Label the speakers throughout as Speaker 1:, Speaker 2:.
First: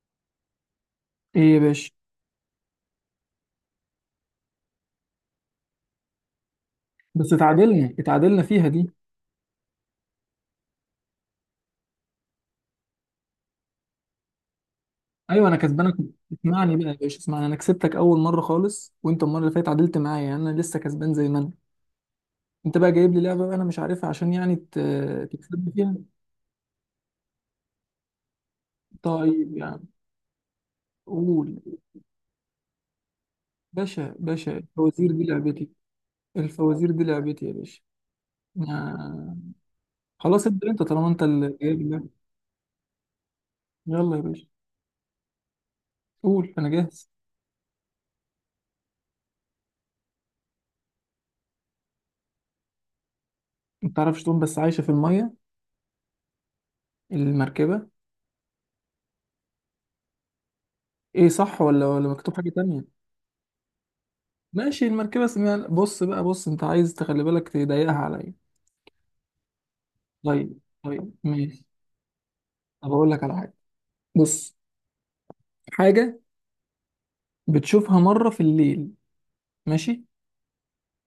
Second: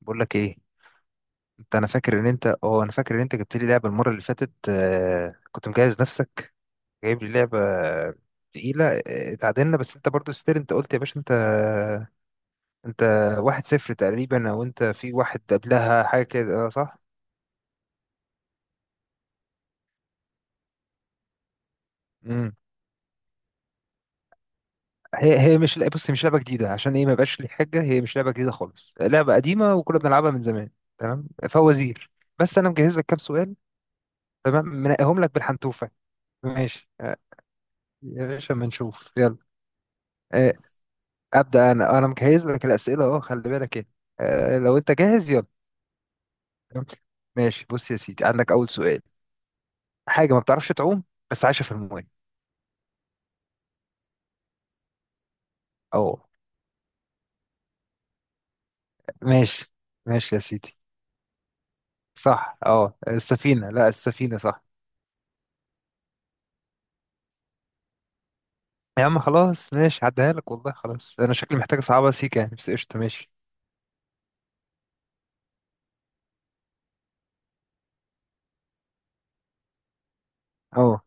Speaker 1: بقول لك ايه؟
Speaker 2: ايه يا
Speaker 1: انت، انا
Speaker 2: باشا.
Speaker 1: فاكر ان انت اه انا فاكر ان انت جبت لي لعبه المره اللي فاتت. كنت مجهز نفسك، جايب لي
Speaker 2: بس
Speaker 1: لعبه
Speaker 2: اتعادلنا فيها
Speaker 1: تقيله.
Speaker 2: دي.
Speaker 1: اتعادلنا، بس انت برضو ستيل. انت قلت يا باشا، انت انت 1-0 تقريبا، او انت في واحد
Speaker 2: ايوه انا كسبانك.
Speaker 1: قبلها حاجه كده.
Speaker 2: اسمعني بقى يا
Speaker 1: صح.
Speaker 2: باشا، اسمعني. انا كسبتك اول مره خالص، وانت المره اللي فاتت اتعادلت معايا، يعني انا لسه كسبان زي ما انا.
Speaker 1: امم
Speaker 2: انت بقى جايب لي لعبه، بقى انا مش عارفها عشان يعني
Speaker 1: هي هي
Speaker 2: تكسبني
Speaker 1: مش لع-
Speaker 2: فيها.
Speaker 1: بص هي مش لعبه جديده، عشان ايه؟ ما بقاش لي حاجه، هي مش لعبه جديده خالص، لعبه
Speaker 2: طيب
Speaker 1: قديمه
Speaker 2: يعني،
Speaker 1: وكنا بنلعبها من زمان. تمام،
Speaker 2: قول.
Speaker 1: فوازير. بس انا مجهز لك كام سؤال.
Speaker 2: باشا باشا،
Speaker 1: تمام،
Speaker 2: الفوازير
Speaker 1: منقيهم
Speaker 2: دي
Speaker 1: لك
Speaker 2: لعبتي.
Speaker 1: بالحنتوفه.
Speaker 2: الفوازير
Speaker 1: ماشي.
Speaker 2: دي لعبتي يا باشا.
Speaker 1: يا باشا ما نشوف
Speaker 2: ما-
Speaker 1: يلا.
Speaker 2: خلاص
Speaker 1: آه،
Speaker 2: ابدا، انت طالما انت اللي
Speaker 1: ابدا،
Speaker 2: جايب
Speaker 1: انا
Speaker 2: اللعبه.
Speaker 1: مجهز لك الاسئله اهو، خلي بالك. ايه؟
Speaker 2: يلا يا باشا،
Speaker 1: لو انت جاهز يلا.
Speaker 2: قول انا جاهز.
Speaker 1: ماشي، بص يا سيدي، عندك اول سؤال. حاجه ما بتعرفش تعوم بس عايشه في الماء.
Speaker 2: ما تعرفش تقوم بس عايشه في الميه.
Speaker 1: اه.
Speaker 2: المركبه.
Speaker 1: ماشي، ماشي يا سيدي.
Speaker 2: ايه صح ولا مكتوب حاجه
Speaker 1: صح،
Speaker 2: تانية؟
Speaker 1: اه السفينه، لا السفينه صح.
Speaker 2: ماشي، المركبة اسمها. بص بقى، بص انت عايز تخلي بالك تضيقها عليا.
Speaker 1: يا عم خلاص، ماشي عديها لك
Speaker 2: طيب
Speaker 1: والله.
Speaker 2: طيب،
Speaker 1: خلاص، انا شكلي
Speaker 2: ماشي.
Speaker 1: محتاج صعبه، سيكه يعني، بس
Speaker 2: طب
Speaker 1: قشطه
Speaker 2: اقول لك
Speaker 1: ماشي.
Speaker 2: على حاجة. بص. حاجة بتشوفها مرة في الليل، ماشي،
Speaker 1: اه،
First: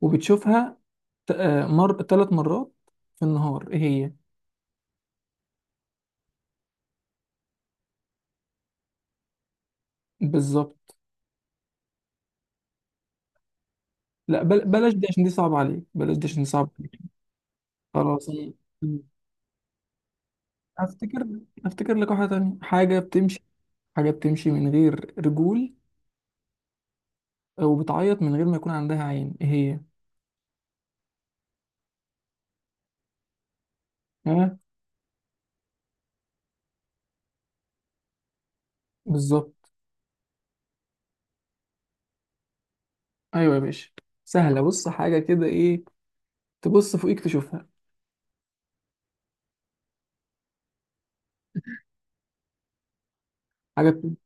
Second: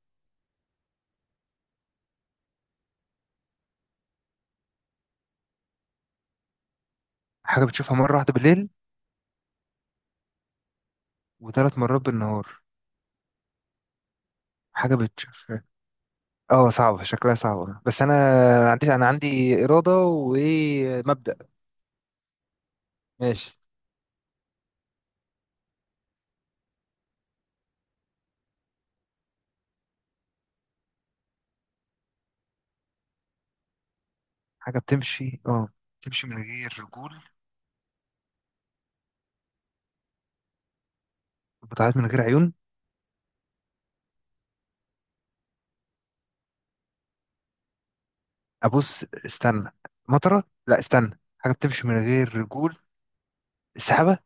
Speaker 2: وبتشوفها مر ثلاث مرات في النهار، ايه هي؟
Speaker 1: حاجه بتشوفها مره واحده بالليل
Speaker 2: بالظبط.
Speaker 1: وثلاث مرات بالنهار.
Speaker 2: لا بلاش
Speaker 1: حاجه
Speaker 2: دي عشان دي صعبة
Speaker 1: بتشوفها.
Speaker 2: عليك، بلاش دي عشان دي صعبة
Speaker 1: اه
Speaker 2: عليك.
Speaker 1: صعبه، شكلها صعبه، بس انا
Speaker 2: خلاص انا
Speaker 1: عندي انا عندي اراده
Speaker 2: هفتكر
Speaker 1: ومبدأ.
Speaker 2: هفتكر لك واحدة تانية. حاجة بتمشي،
Speaker 1: ماشي.
Speaker 2: حاجة بتمشي من غير رجول وبتعيط من غير ما يكون عندها عين، ايه هي؟ ها.
Speaker 1: حاجة بتمشي اه، بتمشي من غير رجول
Speaker 2: بالظبط.
Speaker 1: وبتعيط من غير عيون.
Speaker 2: ايوه يا باشا. سهله، بص حاجه كده ايه. تبص فوقيك تشوفها.
Speaker 1: أبص استنى، مطرة، لا استنى، حاجة بتمشي من غير رجول،
Speaker 2: حاجه بت-
Speaker 1: السحابة.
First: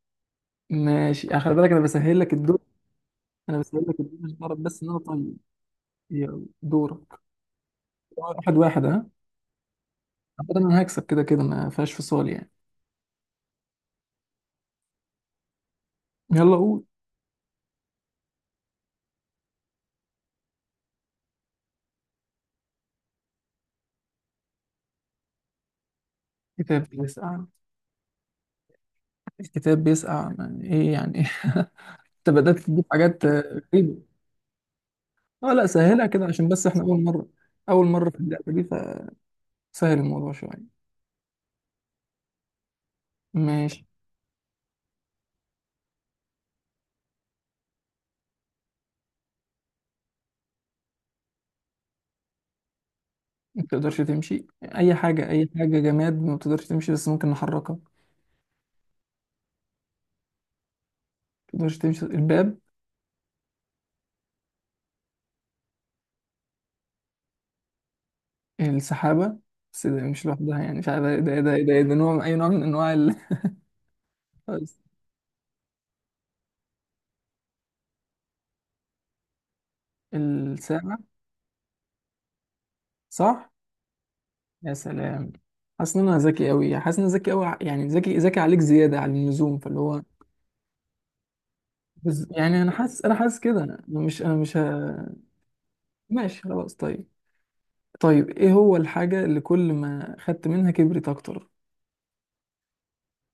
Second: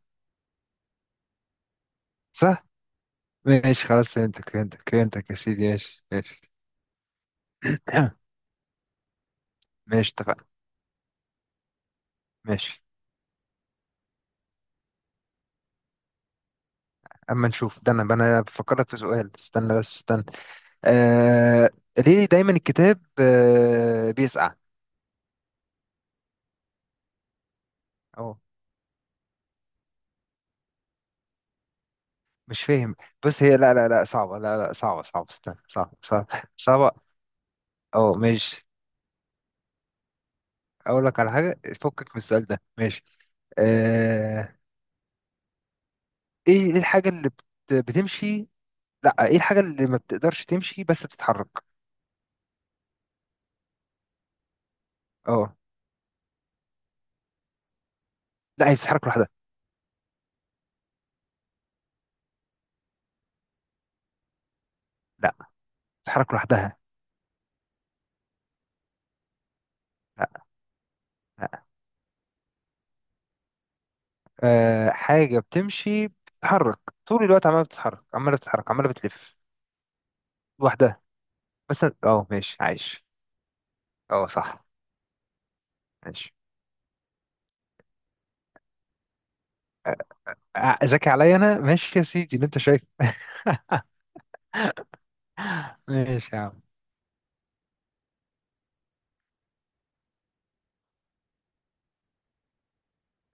Speaker 2: ماشي، خلي بالك انا بسهل لك الدور.
Speaker 1: صح،
Speaker 2: انا بسهل
Speaker 1: ماشي
Speaker 2: لك
Speaker 1: خلاص،
Speaker 2: الدور، مش
Speaker 1: فهمتك
Speaker 2: تعرف بس ان
Speaker 1: فهمتك
Speaker 2: انا
Speaker 1: فهمتك يا
Speaker 2: طيب.
Speaker 1: سيدي، ماشي
Speaker 2: يلا
Speaker 1: ماشي.
Speaker 2: دورك. واحد واحد، ها.
Speaker 1: ماشي، اتفقنا.
Speaker 2: أعتقد انا هكسب كده كده، ما فيهاش فصال يعني.
Speaker 1: ماشي
Speaker 2: يلا قول.
Speaker 1: أما نشوف ده، أنا بفكرك في سؤال، استنى بس استنى. آه... ليه دايما الكتاب بيسقع؟
Speaker 2: كتاب بيسقع؟
Speaker 1: أهو.
Speaker 2: الكتاب بيسقع يعني ايه يعني إيه؟ انت بدات
Speaker 1: مش
Speaker 2: تجيب
Speaker 1: فاهم.
Speaker 2: حاجات
Speaker 1: بس هي، لا لا
Speaker 2: غريبه.
Speaker 1: لا صعبة لا لا صعبة، صعبة
Speaker 2: اه
Speaker 1: استنى،
Speaker 2: لا،
Speaker 1: صعبة
Speaker 2: سهلها كده
Speaker 1: صعبة
Speaker 2: عشان بس احنا اول
Speaker 1: صعبة.
Speaker 2: مره، اول مره
Speaker 1: أه
Speaker 2: في اللعبه دي،
Speaker 1: ماشي.
Speaker 2: فسهل الموضوع شويه.
Speaker 1: اقول لك على حاجه فكك من السؤال ده، ماشي.
Speaker 2: ماشي.
Speaker 1: آه... ايه، إيه الحاجه اللي بت... بتمشي؟ لا، ايه الحاجه اللي ما بتقدرش تمشي بس بتتحرك؟
Speaker 2: ما تقدرش تمشي اي حاجه، اي
Speaker 1: اه.
Speaker 2: حاجه جماد ما بتقدرش تمشي بس ممكن نحركها.
Speaker 1: لا هي بتتحرك لوحدها.
Speaker 2: تقدرش تمشي الباب.
Speaker 1: لا بتتحرك لوحدها.
Speaker 2: السحابة. بس ده مش
Speaker 1: لا
Speaker 2: لوحدها، يعني مش عارف
Speaker 1: لا.
Speaker 2: ده نوع، أي نوع من أنواع ال...
Speaker 1: حاجه بتمشي، بتتحرك طول الوقت، عماله بتتحرك عماله بتلف
Speaker 2: الساعة.
Speaker 1: لوحدها، بس اه ماشي عايش.
Speaker 2: صح؟
Speaker 1: اه صح.
Speaker 2: يا سلام. حاسس إن أنا
Speaker 1: ماشي.
Speaker 2: ذكي أوي، حاسس إن أنا ذكي أوي. يعني ذكي ذكي عليك زيادة على اللزوم، فاللي هو
Speaker 1: ذكي عليا انا، ماشي يا سيدي اللي انت
Speaker 2: يعني أنا
Speaker 1: شايفه.
Speaker 2: حاسس أنا حاسس كده، أنا مش أنا مش ه...
Speaker 1: ماشي يا
Speaker 2: ماشي
Speaker 1: عم.
Speaker 2: خلاص طيب. طيب، إيه هو الحاجة اللي كل ما خدت منها كبرت أكتر؟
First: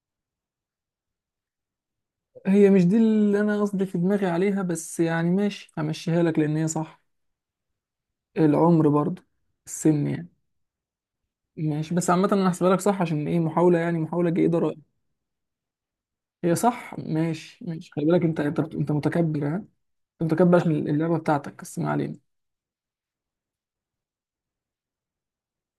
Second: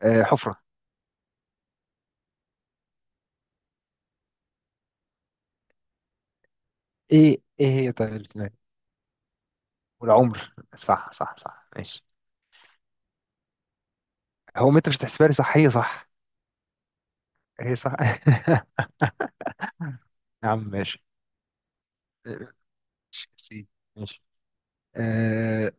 Speaker 1: حفره.
Speaker 2: هي مش دي اللي أنا قصدي في دماغي عليها، بس يعني ماشي، همشيها لك لأن هي صح.
Speaker 1: ايه، ايه هي طيب اللي في دماغك؟
Speaker 2: العمر برضه، السن يعني.
Speaker 1: والعمر، صح
Speaker 2: ماشي،
Speaker 1: ماشي.
Speaker 2: بس عامة انا هحسبها لك صح عشان ايه، محاولة يعني، محاولة جيدة
Speaker 1: هو ما
Speaker 2: رأيي.
Speaker 1: انت مش هتحسبها لي صح؟ هي صح،
Speaker 2: هي صح، ماشي
Speaker 1: هي
Speaker 2: ماشي.
Speaker 1: صح.
Speaker 2: خلي بالك انت متكبر، ها. انت
Speaker 1: يا
Speaker 2: متكبر
Speaker 1: عم
Speaker 2: عشان
Speaker 1: ماشي،
Speaker 2: اللعبة بتاعتك، بس ما علينا.
Speaker 1: ماشي يا سيدي، ماشي. آه.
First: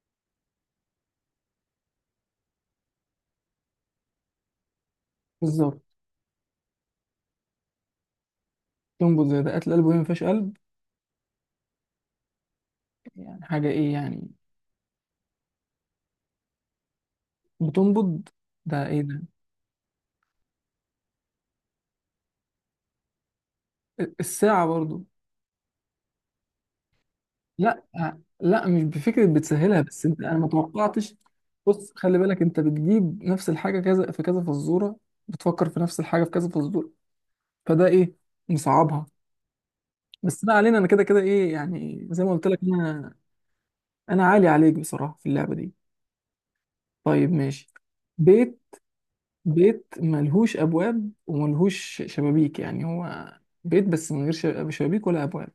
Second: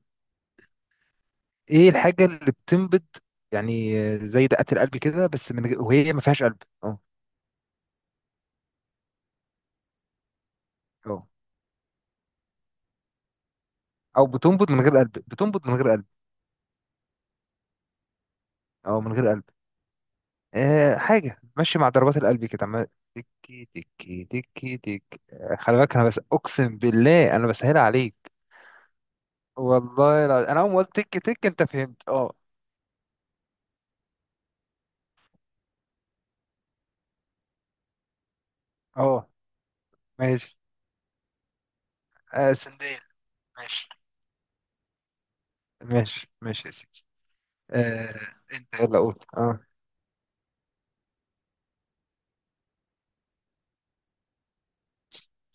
Speaker 1: ايه الحاجة اللي بتنبض يعني، زي دقات القلب كده، بس من
Speaker 2: بالظبط.
Speaker 1: غير، وهي ما فيهاش قلب. اه
Speaker 2: تنبض زي دقات القلب وهي ما فيهاش قلب.
Speaker 1: اه.
Speaker 2: يعني حاجة ايه يعني؟
Speaker 1: او بتنبض من غير قلب، بتنبض من غير قلب،
Speaker 2: بتنبض. ده ايه
Speaker 1: او من
Speaker 2: ده؟
Speaker 1: غير قلب. آه، حاجة ماشي مع ضربات القلب كده، عمال تكي تكي
Speaker 2: الساعة
Speaker 1: تكي تك.
Speaker 2: برضو.
Speaker 1: خلي بالك، انا بس اقسم بالله انا بسهل
Speaker 2: لا.
Speaker 1: عليك،
Speaker 2: لا، مش بفكرة بتسهلها، بس انت
Speaker 1: والله
Speaker 2: انا ما
Speaker 1: العظيم. انا اول ما قلت تك
Speaker 2: توقعتش.
Speaker 1: تك انت
Speaker 2: بص
Speaker 1: فهمت.
Speaker 2: خلي
Speaker 1: اه
Speaker 2: بالك، انت بتجيب نفس الحاجة كذا في كذا فزورة، بتفكر في نفس الحاجة في كذا فزورة، فده ايه؟ مصعبها.
Speaker 1: اه
Speaker 2: بس ما
Speaker 1: ماشي.
Speaker 2: علينا، انا كده كده ايه يعني، زي ما قلت
Speaker 1: آه
Speaker 2: لك
Speaker 1: سندال.
Speaker 2: انا،
Speaker 1: ماشي
Speaker 2: انا عالي عليك بصراحه في اللعبه دي.
Speaker 1: ماشي، ماشي يا سيدي.
Speaker 2: طيب ماشي.
Speaker 1: آه،
Speaker 2: بيت.
Speaker 1: انت يلا قول اه.
Speaker 2: بيت ملهوش ابواب وملهوش شبابيك، يعني هو بيت بس من غير شبابيك ولا ابواب.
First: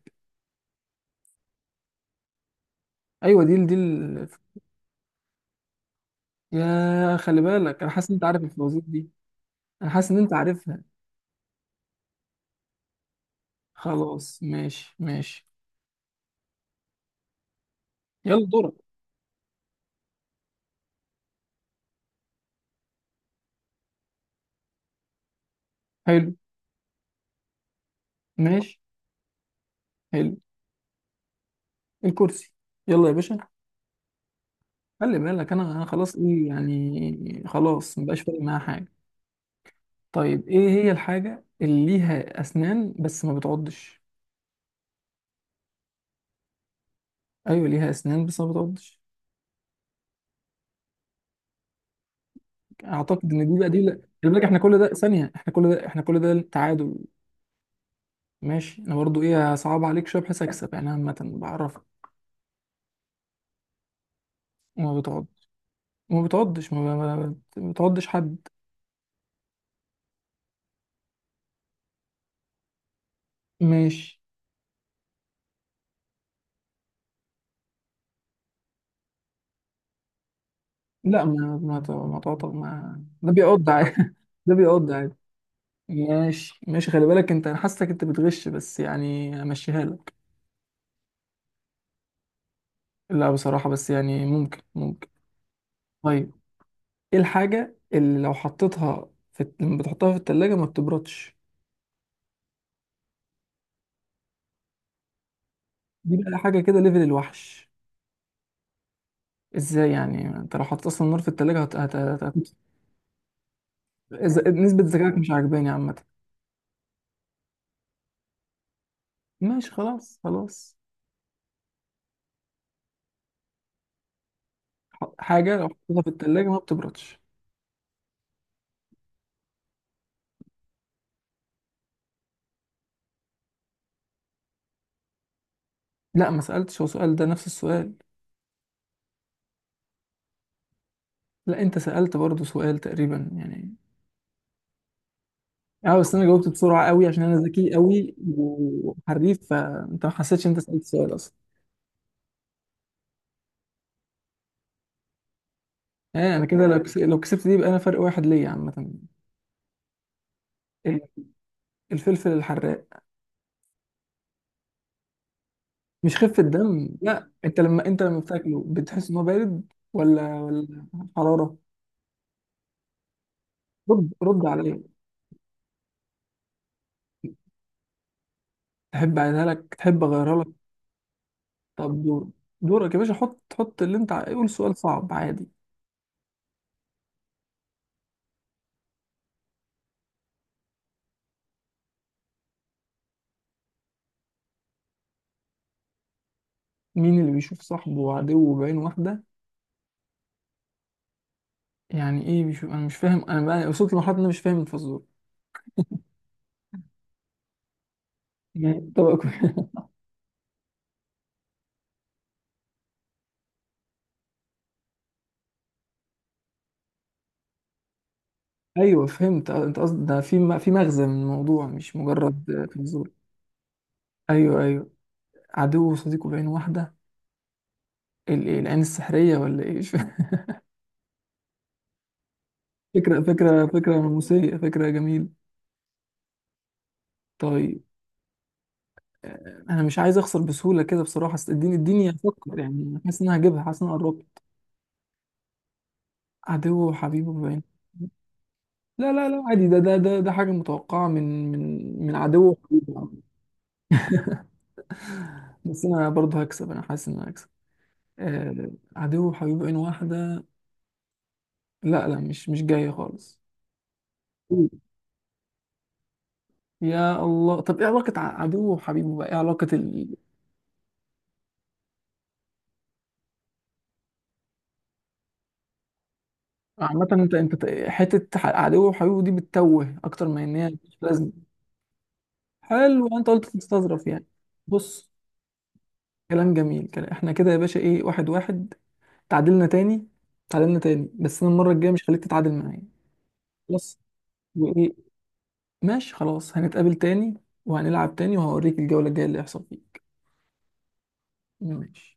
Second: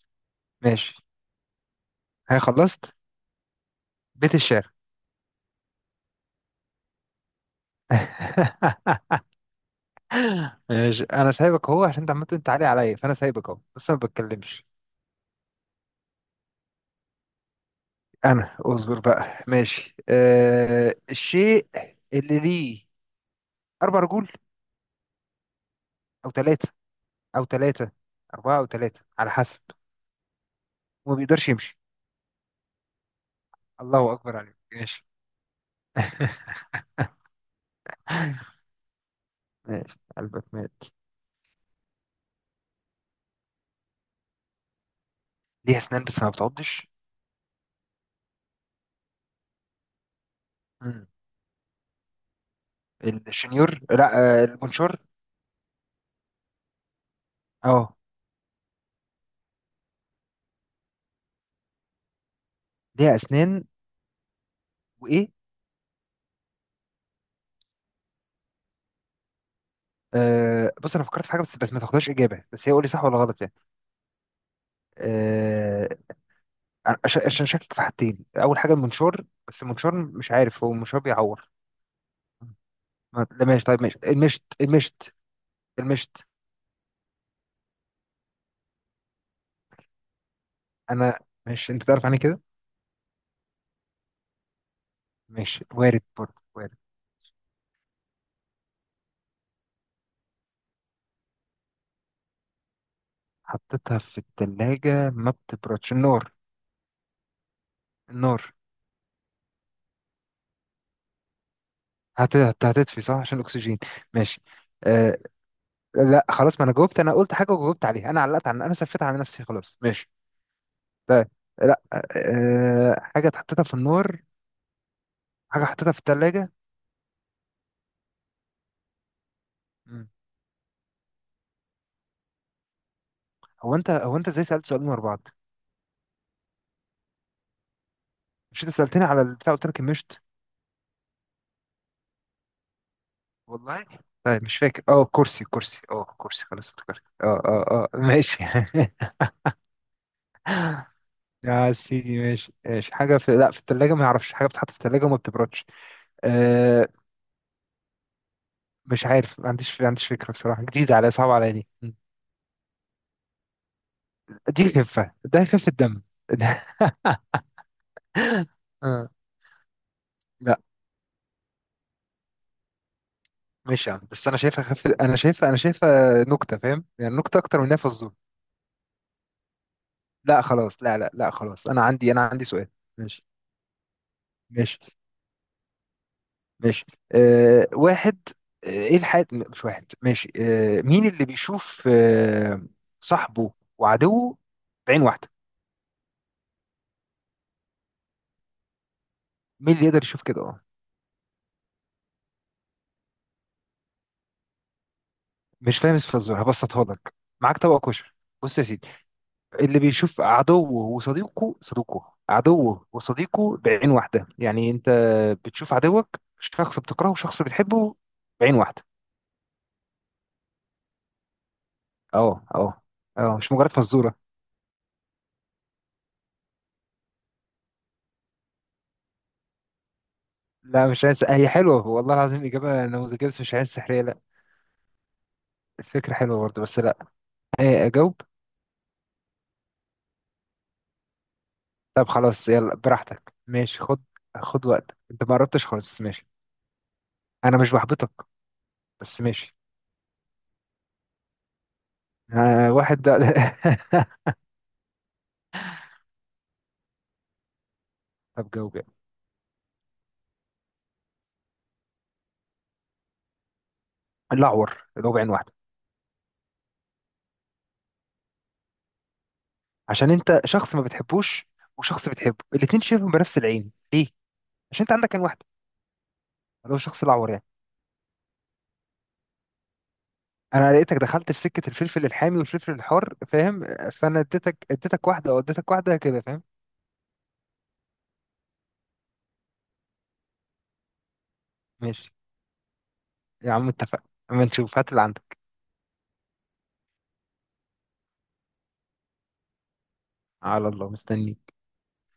Speaker 1: ماشي، هي خلصت،
Speaker 2: ايوه
Speaker 1: بيت الشعر.
Speaker 2: يا خلي بالك، انا حاسس ان انت عارف الفوازير دي، انا حاسس ان انت عارفها.
Speaker 1: ماشي، انا سايبك اهو، عشان انت عمال تقول انت عالي عليا، فانا سايبك اهو بس انا ما
Speaker 2: خلاص
Speaker 1: بتكلمش.
Speaker 2: ماشي ماشي. يلا
Speaker 1: انا
Speaker 2: دورك.
Speaker 1: اصبر بقى، ماشي. آه، الشيء اللي ليه 4 رجول، او
Speaker 2: حلو.
Speaker 1: ثلاثه، او ثلاثه، اربعه او
Speaker 2: ماشي.
Speaker 1: ثلاثه على حسب،
Speaker 2: حلو.
Speaker 1: وما بيقدرش يمشي.
Speaker 2: الكرسي. يلا يا باشا.
Speaker 1: الله اكبر عليك، ماشي.
Speaker 2: خلي بالك انا خلاص ايه يعني، خلاص مبقاش فارق معايا حاجه.
Speaker 1: ماشي، قلبك
Speaker 2: طيب، ايه
Speaker 1: مات.
Speaker 2: هي الحاجة اللي ليها اسنان بس ما بتعضش؟
Speaker 1: ليها اسنان بس ما بتعضش.
Speaker 2: ايوه، ليها اسنان بس ما بتعضش.
Speaker 1: مم.
Speaker 2: اعتقد ان دي بقى، دي
Speaker 1: الشنيور،
Speaker 2: لا.
Speaker 1: لا،
Speaker 2: خلي بالك، احنا كل ده
Speaker 1: البنشور.
Speaker 2: ثانية، احنا كل ده، احنا كل ده تعادل.
Speaker 1: اه،
Speaker 2: ماشي، انا برضو ايه صعب عليك شوية بحيث اكسب يعني، عامة بعرفك.
Speaker 1: ليها اسنان؟
Speaker 2: وما بتعض.
Speaker 1: وايه؟
Speaker 2: ما بتعضش، ما بتعضش حد.
Speaker 1: آه بص، انا فكرت في حاجه، بس بس ما تاخدهاش اجابه، بس هي قول لي صح ولا غلط يعني.
Speaker 2: ماشي.
Speaker 1: آه، عشان شاكك في حاجتين. اول حاجه المنشار، بس المنشار مش عارف هو المنشار
Speaker 2: لا
Speaker 1: بيعور؟
Speaker 2: ما تعطى، ما ده
Speaker 1: لا ماشي،
Speaker 2: بيعض
Speaker 1: طيب
Speaker 2: عادي
Speaker 1: ماشي المشت،
Speaker 2: ده بيعض عادي.
Speaker 1: المشت
Speaker 2: ماشي ماشي، خلي بالك انت، انا حاسسك انت بتغش، بس يعني امشيها لك.
Speaker 1: انا. ماشي، انت تعرف عني كده.
Speaker 2: لا بصراحة، بس يعني ممكن ممكن.
Speaker 1: ماشي، وارد
Speaker 2: طيب،
Speaker 1: برضه، وارد.
Speaker 2: ايه الحاجة اللي لو حطيتها في لما بتحطها في التلاجة ما بتبردش؟
Speaker 1: حطيتها في الثلاجه ما بتبردش،
Speaker 2: دي
Speaker 1: النار.
Speaker 2: بقى حاجة كده ليفل الوحش.
Speaker 1: النار
Speaker 2: ازاي يعني، انت لو حطيت اصلا النار في التلاجة
Speaker 1: هتطفي، صح، عشان الاكسجين. ماشي.
Speaker 2: نسبة ذكائك
Speaker 1: آه،
Speaker 2: مش عاجباني عامة.
Speaker 1: لا خلاص، ما انا جاوبت، انا قلت حاجه وجاوبت عليها، انا علقت عن، انا سفيت على نفسي
Speaker 2: ماشي
Speaker 1: خلاص. ماشي.
Speaker 2: خلاص خلاص.
Speaker 1: طيب، لا، أه حاجة اتحطتها في النار.
Speaker 2: حاجة
Speaker 1: حاجة
Speaker 2: لو
Speaker 1: حطيتها في
Speaker 2: حطيتها في التلاجة
Speaker 1: التلاجة.
Speaker 2: ما بتبردش.
Speaker 1: مم. هو انت ازاي سألت سؤالين ورا بعض؟
Speaker 2: لا ما سألتش، هو سؤال ده نفس السؤال.
Speaker 1: مش انت سألتني على البتاع قلت لك المشط؟
Speaker 2: لا انت سألت برضو سؤال تقريبا يعني.
Speaker 1: والله. طيب مش فاكر، اه كرسي
Speaker 2: اه، بس
Speaker 1: اه
Speaker 2: انا
Speaker 1: كرسي،
Speaker 2: جاوبت
Speaker 1: خلاص
Speaker 2: بسرعة
Speaker 1: افتكرت،
Speaker 2: قوي عشان
Speaker 1: اه
Speaker 2: انا ذكي
Speaker 1: اه اه
Speaker 2: قوي
Speaker 1: ماشي.
Speaker 2: وحريف، فانت ما حسيتش إن انت سألت سؤال اصلا.
Speaker 1: يا سيدي، ماشي، ماشي. حاجة في، لا في التلاجة ما يعرفش، حاجة بتتحط في التلاجة وما بتبردش.
Speaker 2: يعني انا كده،
Speaker 1: آه،
Speaker 2: لو كسبت دي يبقى انا فرق واحد ليا عامة.
Speaker 1: مش عارف، ما عنديش فكرة بصراحة، جديدة عليا، صعبة عليا دي.
Speaker 2: الفلفل الحراق.
Speaker 1: دي خفة، ده خفة دم.
Speaker 2: مش خفة دم لا، انت لما بتاكله
Speaker 1: آه.
Speaker 2: بتحس ان هو بارد ولا حرارة.
Speaker 1: ماشي يا عم،
Speaker 2: رد
Speaker 1: بس
Speaker 2: رد عليا.
Speaker 1: انا شايفها نكته، فاهم يعني، نكته اكتر من إنها فزوره.
Speaker 2: تحب اعيدها لك، تحب
Speaker 1: لا
Speaker 2: اغيرها لك؟
Speaker 1: خلاص، لا خلاص، انا
Speaker 2: طب
Speaker 1: عندي انا
Speaker 2: دور.
Speaker 1: عندي سؤال.
Speaker 2: دورك يا باشا،
Speaker 1: ماشي،
Speaker 2: حط حط اللي انت قول سؤال
Speaker 1: ماشي،
Speaker 2: صعب عادي.
Speaker 1: ماشي. أه واحد. ايه الحياة؟ مش واحد، ماشي. أه مين اللي بيشوف صاحبه وعدوه بعين واحده؟
Speaker 2: مين اللي بيشوف صاحبه وعدوه بعين واحدة؟
Speaker 1: مين اللي يقدر يشوف كده؟ اه.
Speaker 2: يعني ايه بيشوف؟ انا مش فاهم. انا بقى وصلت لمرحلة ان انا مش فاهم الفزورة.
Speaker 1: مش فاهم الفزوره، هبسطها لك. معاك طبق كشري. بص يا سيدي،
Speaker 2: يعني
Speaker 1: اللي بيشوف عدوه وصديقه، عدوه وصديقه بعين واحدة. يعني انت بتشوف عدوك، شخص بتكرهه وشخص بتحبه، بعين واحدة.
Speaker 2: ايوه فهمت. انت قصدك ده في مغزى من الموضوع، مش
Speaker 1: اه
Speaker 2: مجرد
Speaker 1: اه
Speaker 2: فزورة.
Speaker 1: اه مش مجرد فزورة.
Speaker 2: ايوه ايوه. عدو وصديقه بعين واحدة. إيه، العين السحرية ولا ايه؟
Speaker 1: لا مش عايز، هي حلوة والله العظيم، إجابة
Speaker 2: فكرة،
Speaker 1: نموذجية، بس مش
Speaker 2: فكرة
Speaker 1: عايز
Speaker 2: فكرة
Speaker 1: سحرية، لا.
Speaker 2: نموذجية، فكرة جميلة.
Speaker 1: الفكرة حلوة برضه بس لا.
Speaker 2: طيب.
Speaker 1: ايه أجاوب؟
Speaker 2: أنا مش عايز أخسر بسهولة كده بصراحة، أصل اديني
Speaker 1: طب
Speaker 2: اديني
Speaker 1: خلاص
Speaker 2: أفكر
Speaker 1: يلا
Speaker 2: يعني، حاسس إن
Speaker 1: براحتك،
Speaker 2: أنا هجيبها،
Speaker 1: ماشي،
Speaker 2: حاسس إن أنا
Speaker 1: خد،
Speaker 2: قربت.
Speaker 1: خد وقتك، انت ما قربتش خالص، ماشي.
Speaker 2: عدو وحبيبه
Speaker 1: انا
Speaker 2: باين.
Speaker 1: مش بحبطك.
Speaker 2: لا
Speaker 1: بس
Speaker 2: لا لا،
Speaker 1: ماشي.
Speaker 2: عادي، ده حاجة متوقعة من عدو
Speaker 1: آه، واحد
Speaker 2: وحبيبه.
Speaker 1: ده.
Speaker 2: بس أنا برضه هكسب، أنا حاسس إن أنا هكسب.
Speaker 1: طب جاوب يلا.
Speaker 2: عدو وحبيبه عين واحدة. لا لا، مش جاية خالص.
Speaker 1: الأعور، اللي هو بعين واحدة.
Speaker 2: يا الله، طب إيه علاقة عدو وحبيبه بقى، إيه علاقة
Speaker 1: عشان انت شخص ما بتحبوش وشخص بتحبه، الاتنين شايفهم بنفس العين، ليه؟ عشان انت عندك عين واحده، اللي هو الشخص
Speaker 2: عامة
Speaker 1: الاعور
Speaker 2: أنت
Speaker 1: يعني.
Speaker 2: أنت حتة عدو وحبيبه دي بتتوه أكتر، ما إن هي
Speaker 1: انا لقيتك
Speaker 2: مش لازمة.
Speaker 1: دخلت في سكه الفلفل الحامي والفلفل
Speaker 2: حلو،
Speaker 1: الحار،
Speaker 2: انت قلت
Speaker 1: فاهم؟
Speaker 2: تستظرف
Speaker 1: فانا
Speaker 2: يعني.
Speaker 1: اديتك اديتك
Speaker 2: بص.
Speaker 1: واحده او اديتك واحده كده، فاهم؟
Speaker 2: كلام جميل، كلام. احنا كده يا باشا ايه، واحد واحد، تعادلنا تاني. تعادلنا تاني، بس انا المره الجايه مش
Speaker 1: ماشي
Speaker 2: خليك تتعادل معايا.
Speaker 1: يا عم،
Speaker 2: خلاص.
Speaker 1: اتفقنا، اما نشوف، هات
Speaker 2: وايه؟
Speaker 1: اللي عندك.
Speaker 2: ماشي خلاص، هنتقابل تاني وهنلعب تاني، وهوريك الجوله الجايه اللي هيحصل فيك.
Speaker 1: على الله، مستني.
Speaker 2: ماشي.